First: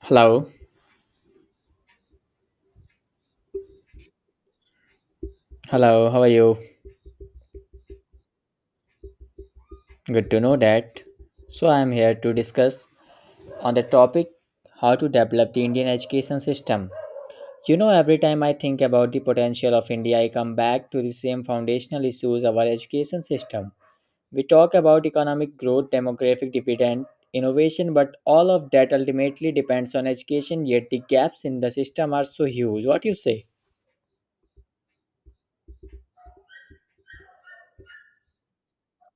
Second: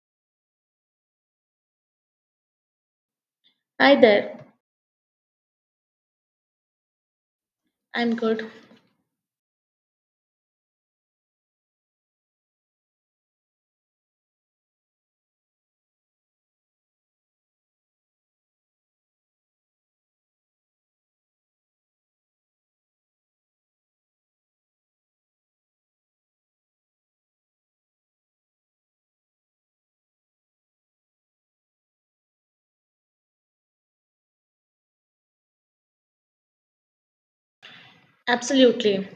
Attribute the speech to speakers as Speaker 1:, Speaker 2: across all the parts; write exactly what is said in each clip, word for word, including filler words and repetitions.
Speaker 1: Hello,
Speaker 2: Hi there,
Speaker 1: hello, how are you?
Speaker 2: I'm good.
Speaker 1: Good to know that. So, I am here to discuss on the topic how to develop the Indian education system. You know, every time I think about the potential of India, I come back to the same foundational issues of our education system. We talk about economic growth, demographic dividend, innovation, but all of that ultimately depends on education, yet the gaps in the system are so huge. What you say?
Speaker 2: Absolutely.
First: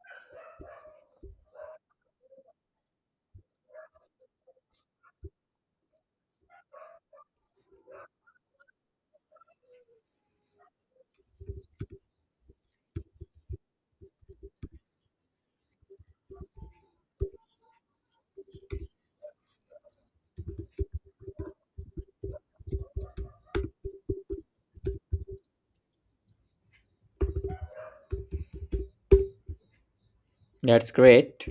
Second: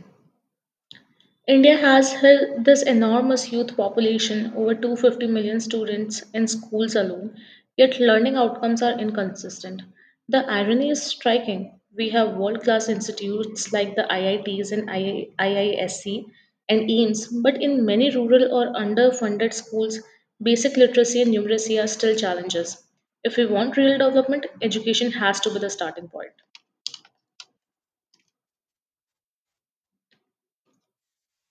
Speaker 2: India has hel- this enormous youth population, over two hundred fifty million students in schools alone, yet learning outcomes are inconsistent. The irony is striking. We have world class institutes like the I I Ts and II- IISc and E A M S, but in many rural or underfunded schools, basic literacy and numeracy are still challenges. If we want real development, education has to be the starting point.
Speaker 1: That's great.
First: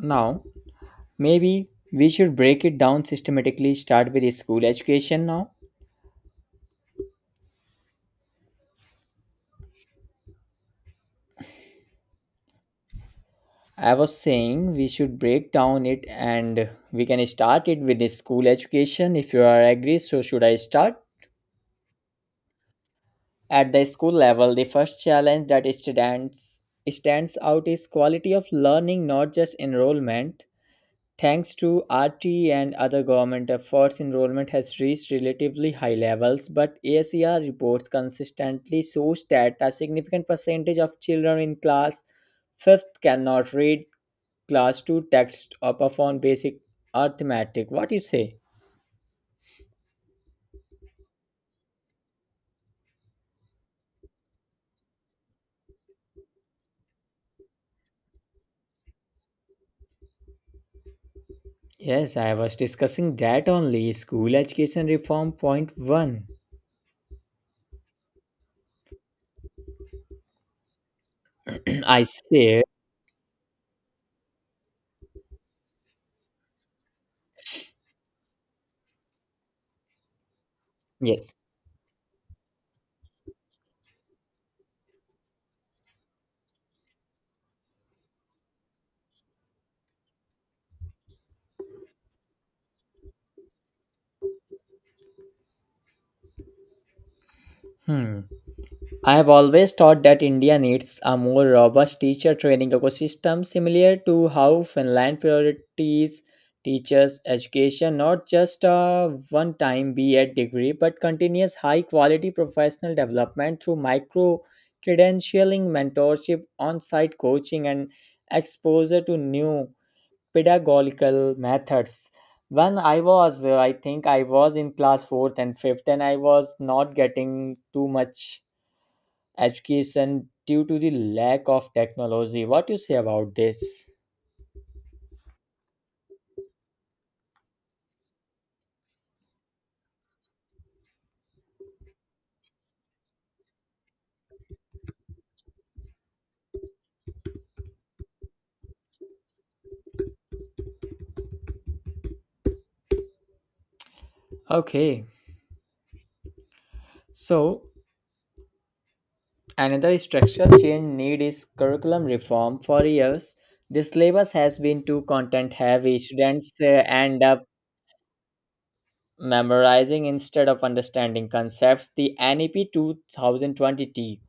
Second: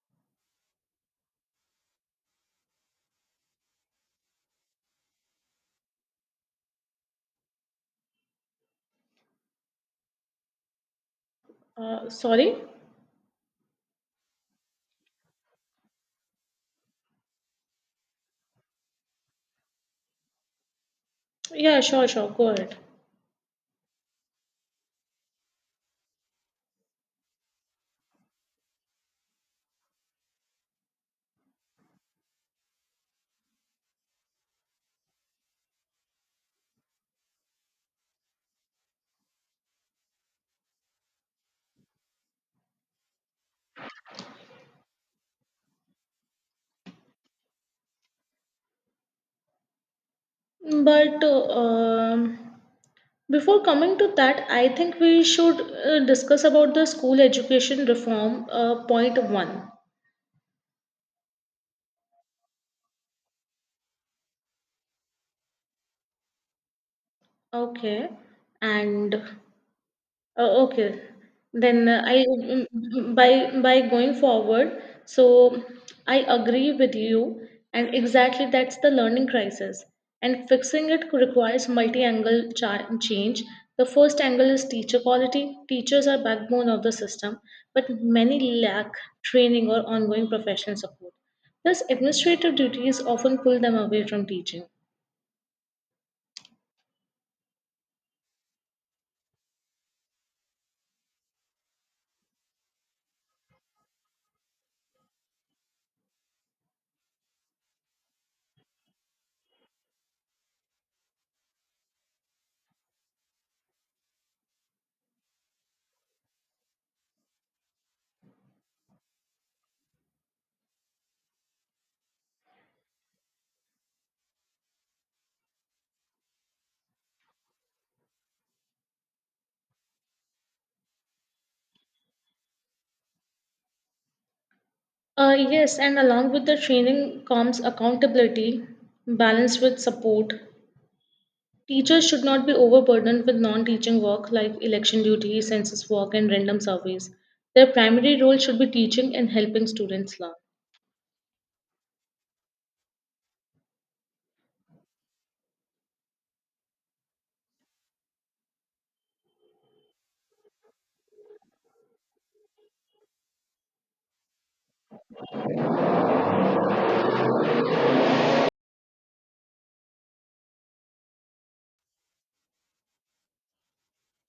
Speaker 1: Now, maybe we should break it down systematically, start with school education now.
Speaker 2: Uh, sorry?
Speaker 1: I was saying we should break down it and we can start it with the school education if you are agree. So should I start?
Speaker 2: Yeah, sure, sure. Go ahead.
Speaker 1: At the school level, the first challenge that stands stands out is quality of learning, not just enrollment. Thanks to R T E and other government efforts, enrollment has reached relatively high levels, but ASER reports consistently shows that a significant percentage of children in class fifth cannot read class two text or perform basic arithmetic. What do you say?
Speaker 2: But um, before coming to that, I think we should uh, discuss about the school education reform uh, point one.
Speaker 1: Yes, I was discussing that only. School education reform point one.
Speaker 2: Okay, and oh, okay. Then uh,
Speaker 1: I
Speaker 2: I,
Speaker 1: said
Speaker 2: mm, mm, by by going forward, so I agree with you, and exactly that's the learning crisis. And fixing it
Speaker 1: yes.
Speaker 2: requires multi-angle cha- change. The first angle is teacher quality. Teachers are backbone of the system, but many lack training or ongoing professional support. Thus, administrative duties often pull them away from teaching.
Speaker 1: Hmm. I have always thought that India needs a more robust teacher training ecosystem similar to how Finland priorities teachers education, not just a one time B A degree but continuous high quality professional development through micro credentialing, mentorship, on site coaching and exposure to new pedagogical methods. When i was uh, I think I was in class fourth and fifth and I was not getting too much education due to the lack of technology. What you say about this?
Speaker 2: Uh, yes, and along with the training comes accountability balanced with support. Teachers should not be overburdened with non teaching work like election duty, census work, and random surveys. Their primary role should be teaching and helping students learn.
Speaker 1: Okay, so another structural change need is curriculum reform. For years, the syllabus has been too content heavy. Students uh, end up memorizing instead of understanding concepts. The N E P two thousand twenty t,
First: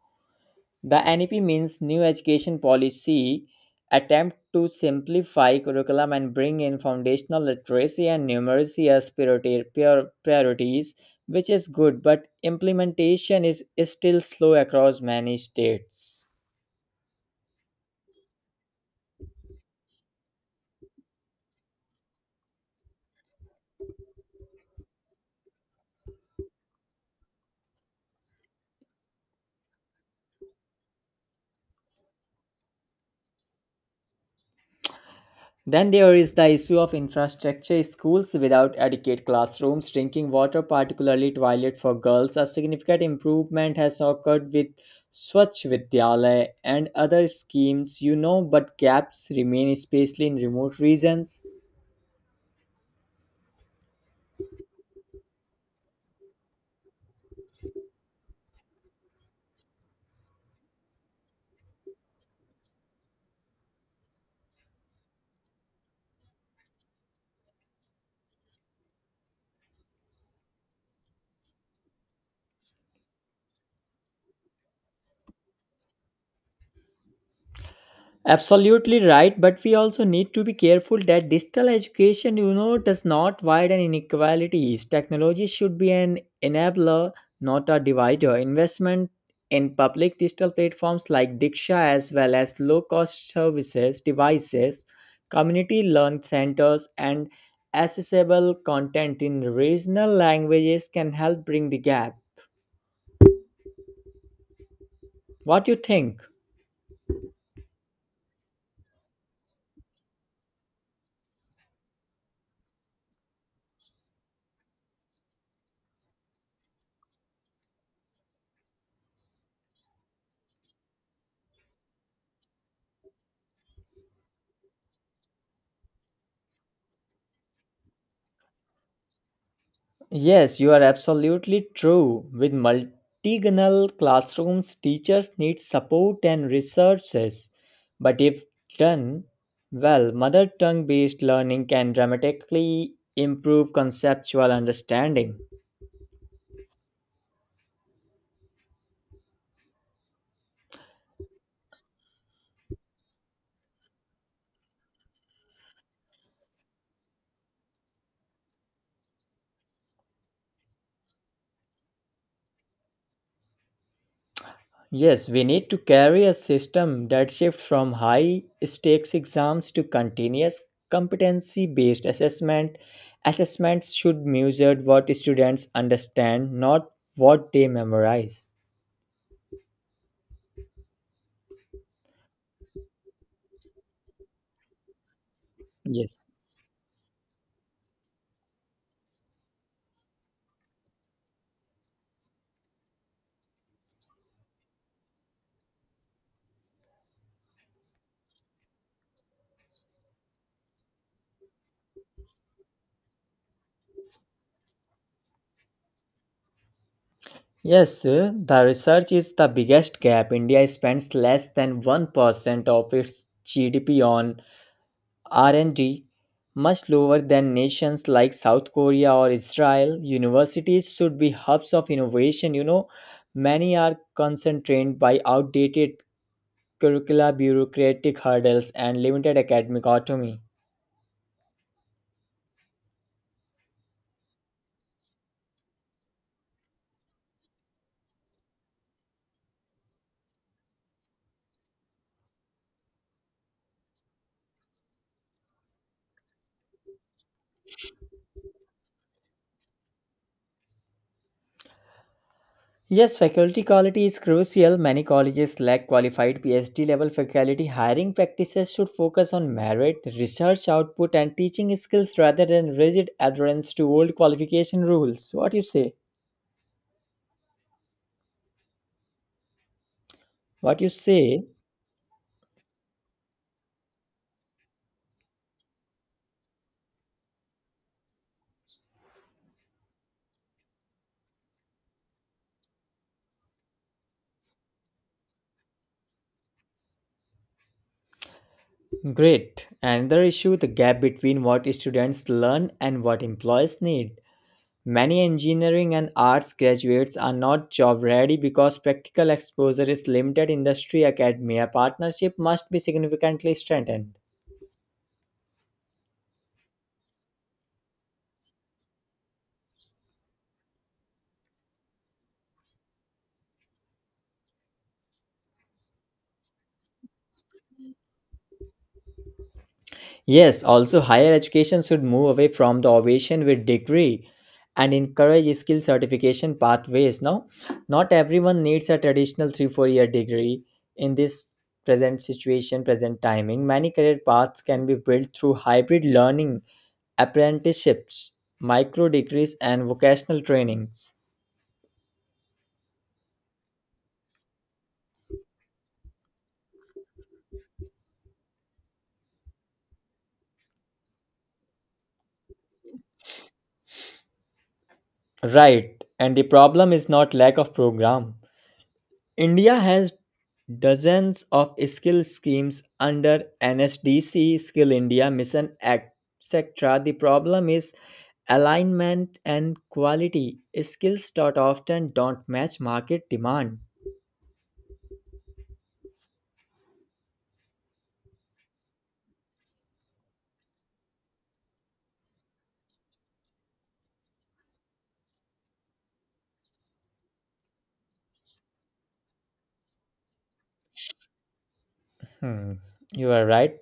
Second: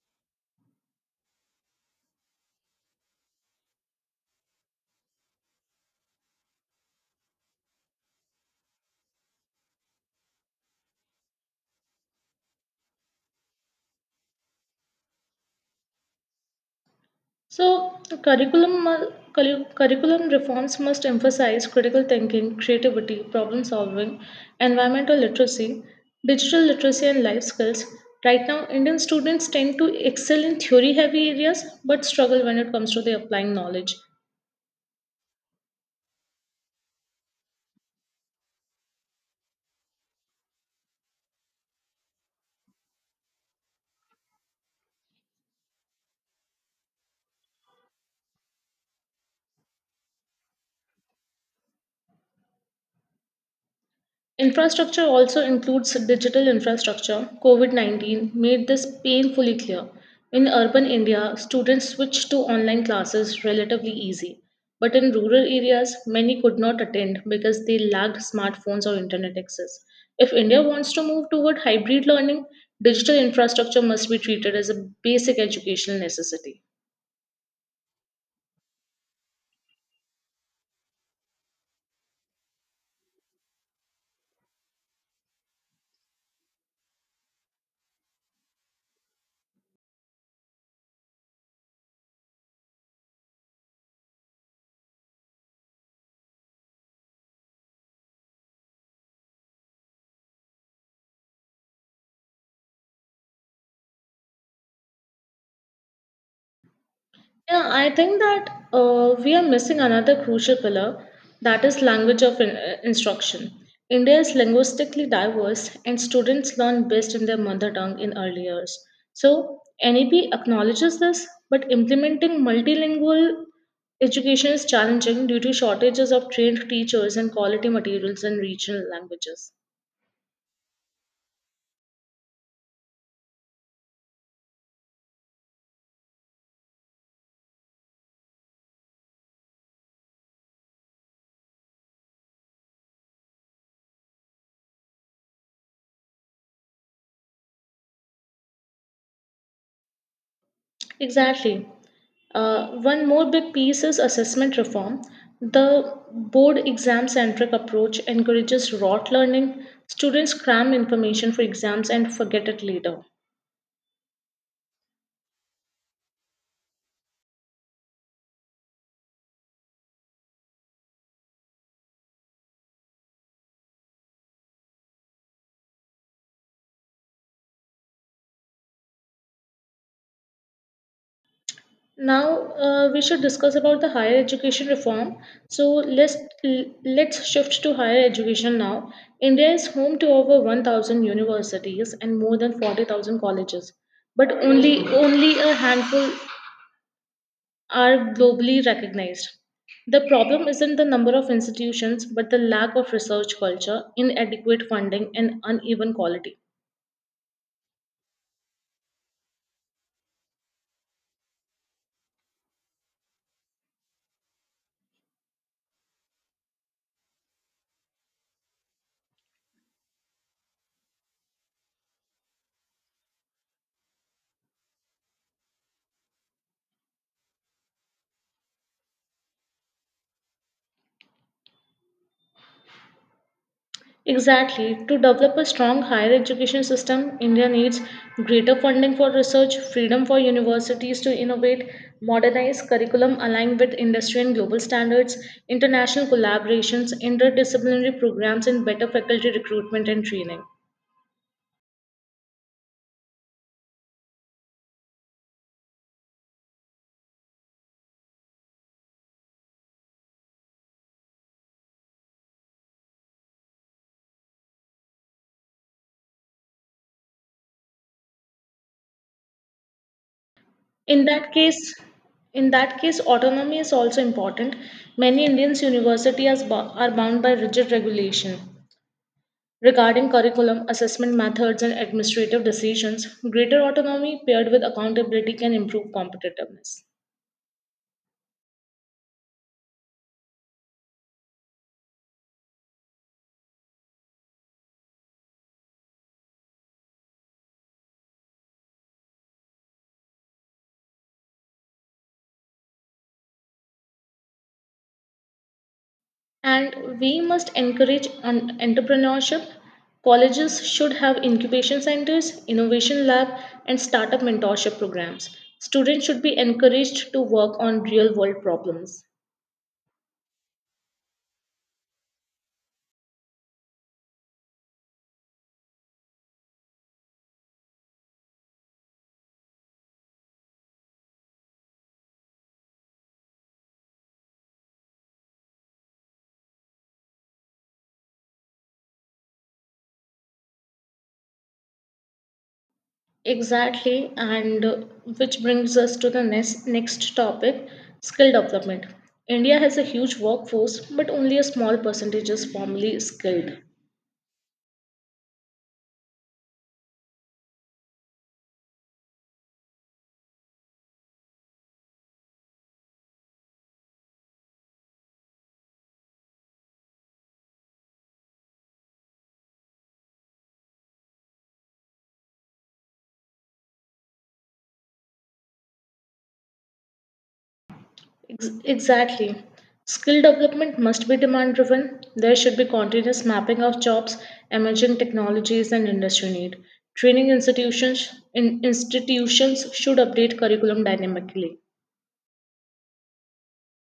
Speaker 1: the N E P means New Education Policy, attempt to simplify curriculum and bring in foundational literacy and numeracy as priority, prior- priorities, which is good, but implementation is still slow across many states.
Speaker 2: So, curriculum mu- curri- curriculum reforms must emphasize critical thinking, creativity, problem solving, environmental literacy, digital literacy, and life skills. Right now, Indian students tend to excel in theory heavy areas but struggle when it comes to the applying knowledge.
Speaker 1: Then there is the issue of infrastructure. Schools without adequate classrooms, drinking water, particularly toilet for girls, a significant improvement has occurred with Swachh Vidyalaya and other schemes, you know, but gaps remain, especially in remote regions.
Speaker 2: Infrastructure also includes digital infrastructure. COVID nineteen made this painfully clear. In urban India, students switched to online classes relatively easy. But in rural areas, many could not attend because they lacked smartphones or internet access. If India wants to move toward hybrid learning, digital infrastructure must be treated as a basic educational necessity.
Speaker 1: Absolutely right, but we also need to be careful that digital education, you know, does not widen inequalities. Technology should be an enabler, not a divider. Investment in public digital platforms like Diksha, as well as low cost services, devices, community learn centers, and accessible content in regional languages can help bring the gap. What do you think?
Speaker 2: Yeah, I think that uh, we are missing another crucial pillar that is language of in- uh, instruction. India is linguistically diverse and students learn best in their mother tongue in early years. So, N E P acknowledges this, but implementing multilingual education is challenging due to shortages of trained teachers and quality materials in regional languages.
Speaker 1: Yes, you are absolutely true. With multilingual classrooms, teachers need support and resources. But if done well, mother tongue based learning can dramatically improve conceptual understanding.
Speaker 2: Exactly. Uh, one more big piece is assessment reform. The board exam centric approach encourages rote learning. Students cram information for exams and forget it later.
Speaker 1: Yes, we need to carry a system that shifts from high stakes exams to continuous competency based assessment. Assessments should measure what students understand, not what they memorize.
Speaker 2: Now uh, we should discuss about the higher education reform. So let's
Speaker 1: Yes.
Speaker 2: let's shift to higher education now. India is home to over one thousand universities and more than forty thousand colleges, but only only a handful are globally recognized. The problem isn't the number of institutions, but the lack of research culture, inadequate funding, and uneven quality.
Speaker 1: Yes, uh, the research is the biggest gap. India spends less than one percent of its G D P on R and D, much lower than nations like South Korea or Israel. Universities should be hubs of innovation, you know. Many are constrained by outdated curricula, bureaucratic hurdles, and limited academic autonomy.
Speaker 2: Exactly. To develop a strong higher education system, India needs greater funding for research, freedom for universities to innovate, modernize curriculum aligned with industry and global standards, international collaborations, interdisciplinary programs, and better faculty recruitment and training.
Speaker 1: Yes, faculty quality is crucial. Many colleges lack qualified PhD level faculty. Hiring practices should focus on merit, research output, and teaching skills rather than rigid adherence to old qualification rules. What you say? What you
Speaker 2: in that
Speaker 1: say?
Speaker 2: case in that case autonomy is also important. Many indians universities are bound by rigid regulation regarding curriculum assessment methods and administrative decisions. Greater autonomy paired with accountability can improve competitiveness.
Speaker 1: Great. Another issue, the gap between what students learn and what employers need. Many engineering and arts graduates are not job ready because practical exposure is limited. Industry academia partnership must be significantly strengthened.
Speaker 2: And we must encourage an entrepreneurship. Colleges should have incubation centers, innovation lab, and startup mentorship programs. Students should be encouraged to work on real world problems.
Speaker 1: Yes, also higher education should move away from the ovation with degree and encourage skill certification pathways. Now, not everyone needs a traditional three four year degree in this present situation, present timing. Many career paths can be built through hybrid learning, apprenticeships, micro degrees and vocational trainings.
Speaker 2: Exactly, and uh, which brings us to the next, next topic, skill development. India has a huge workforce, but only a small percentage is formally skilled.
Speaker 1: Right, and the problem is not lack of program. India has dozens of skill schemes under N S D C, Skill India Mission, et cetera. The problem is alignment and quality. Skills that often don't match market demand.
Speaker 2: Ex- exactly. Skill development must be demand driven. There should be continuous mapping of jobs, emerging technologies, and industry need. Training institutions, in, institutions should update curriculum dynamically.
Speaker 1: Hmm, you are right.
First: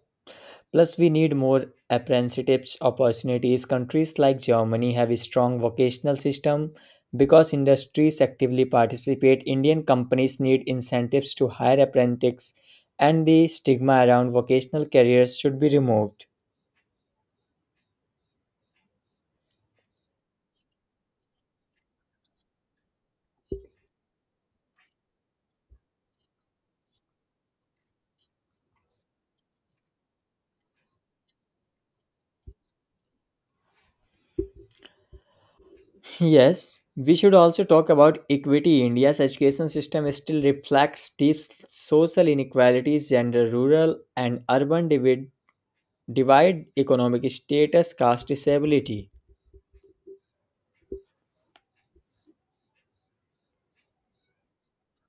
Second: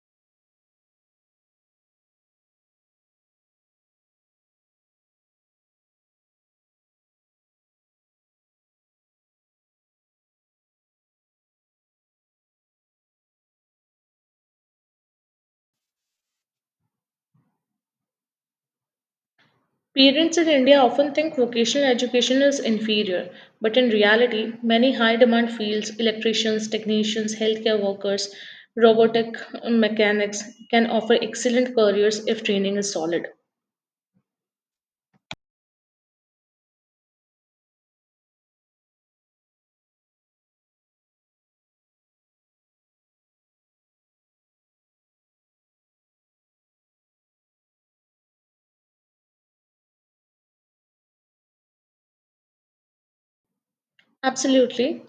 Speaker 1: Plus, we need more apprenticeships opportunities. Countries like Germany have a strong vocational system because industries actively participate. Indian companies need incentives to hire apprentices, and the stigma around vocational careers should be removed.
Speaker 2: Parents in India often think vocational education is inferior, but in reality, many high demand fields, electricians, technicians, healthcare workers, robotic mechanics, can offer excellent careers if training is solid.
Speaker 1: Yes, we should also talk about equity. India's education system still reflects deep social inequalities, gender, rural, and urban divid- divide, economic status, caste, disability.
Speaker 2: Absolutely.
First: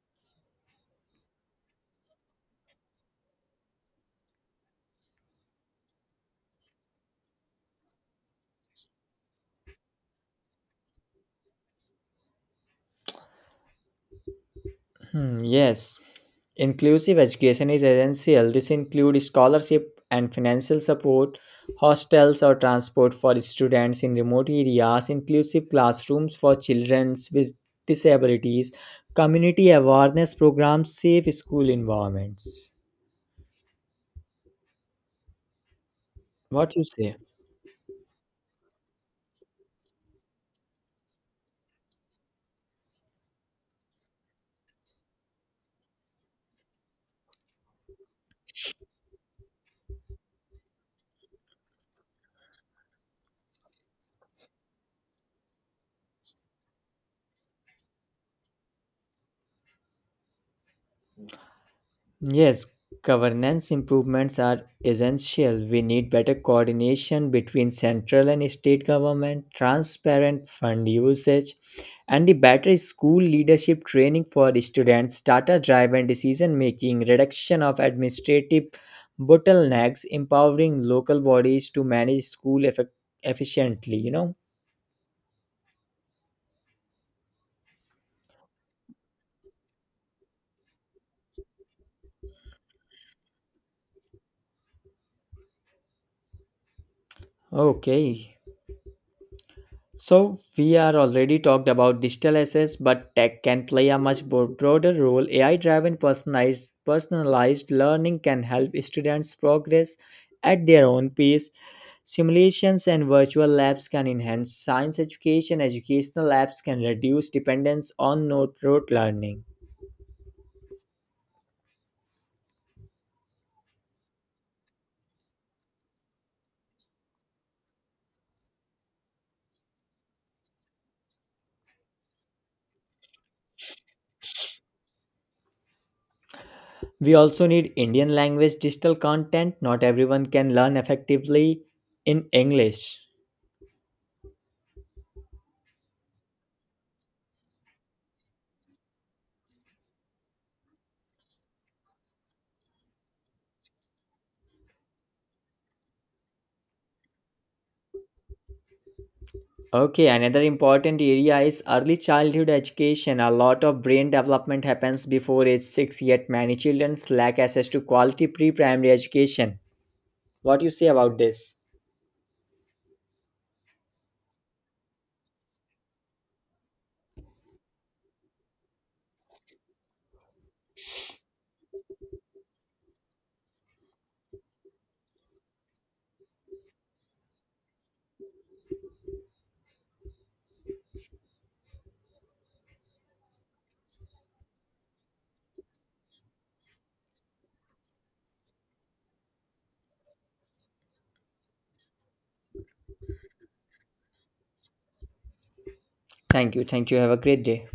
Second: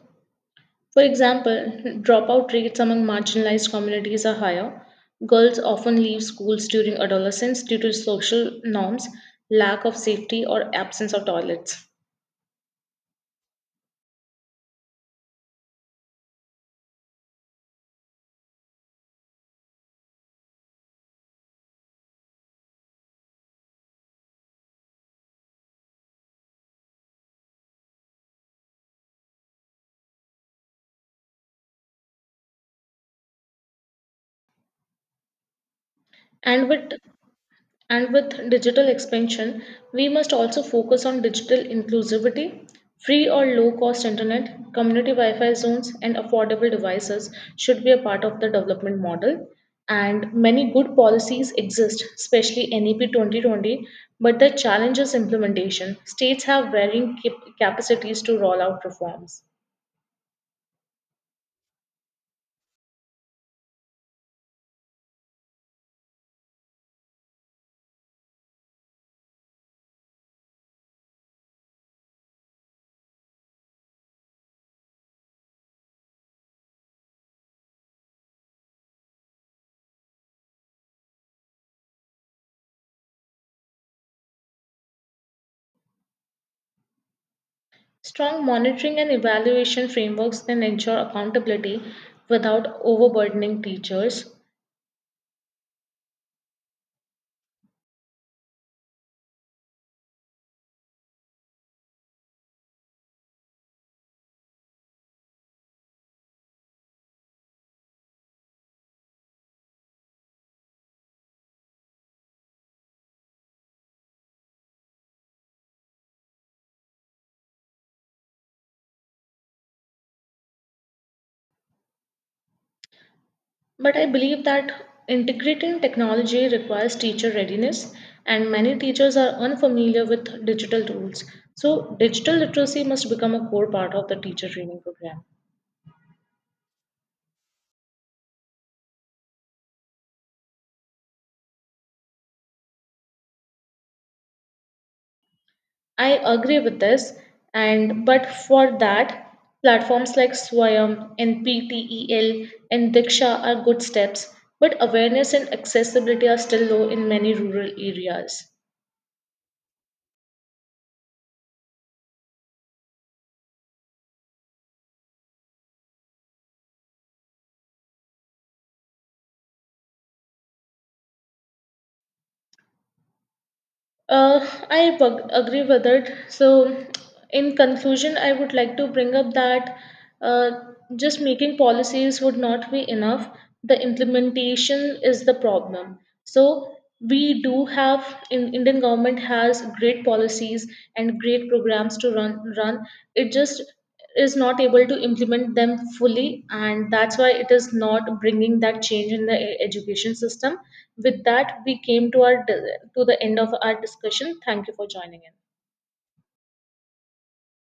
Speaker 2: For example, dropout rates among marginalized communities are higher. Girls often leave schools during adolescence due to social norms, lack of safety, or absence of toilets.
Speaker 1: Hmm, yes, inclusive education is essential. This includes scholarship and financial support, hostels or transport for students in remote areas, inclusive classrooms for children with disabilities, community awareness programs, safe school environments.
Speaker 2: And
Speaker 1: What you
Speaker 2: with
Speaker 1: say?
Speaker 2: And with digital expansion, we must also focus on digital inclusivity. Free or low cost internet, community Wi Fi zones, and affordable devices should be a part of the development model. And many good policies exist, especially N E P twenty twenty, but the challenge is implementation. States have varying cap- capacities to roll out reforms.
Speaker 1: Yes, governance improvements are essential. We need better coordination between central and state government, transparent fund usage, and the better school leadership training for students, data driven decision making, reduction of administrative bottlenecks, empowering local bodies to manage school effe- efficiently, you know.
Speaker 2: Strong monitoring and evaluation frameworks can ensure accountability without overburdening teachers.
Speaker 1: Okay. So, we are already talked about digital assets, but tech can play a much bo- broader role. A I driven personalized, personalized learning can help students progress at their own pace. Simulations and virtual labs can enhance science education, educational labs can reduce dependence on note rote learning.
Speaker 2: But I believe that integrating technology requires teacher readiness, and many teachers are unfamiliar with digital tools. So, digital literacy must become a core part of the teacher training program.
Speaker 1: We also need Indian language digital content. Not everyone can learn effectively in English.
Speaker 2: I agree with this, and but for that, platforms like Swayam, N P T E L, and Diksha are good steps, but awareness and accessibility are still low in many rural areas.
Speaker 1: Okay, another important area is early childhood education. A lot of brain development happens before age six, yet many children lack access to quality pre primary education. What do you say about this?
Speaker 2: Uh, I bug- agree with it. So, in conclusion, I would like to bring up that uh, just making policies would not be enough. The implementation is the problem. So, we do have in Indian government has great policies and great programs to run run. It just is not able to implement them fully, and that's why it is not bringing that change in the e- education system. With that, we came to our to the end of our discussion. Thank you for joining in.
Speaker 1: Thank you. Thank you. Have a great day.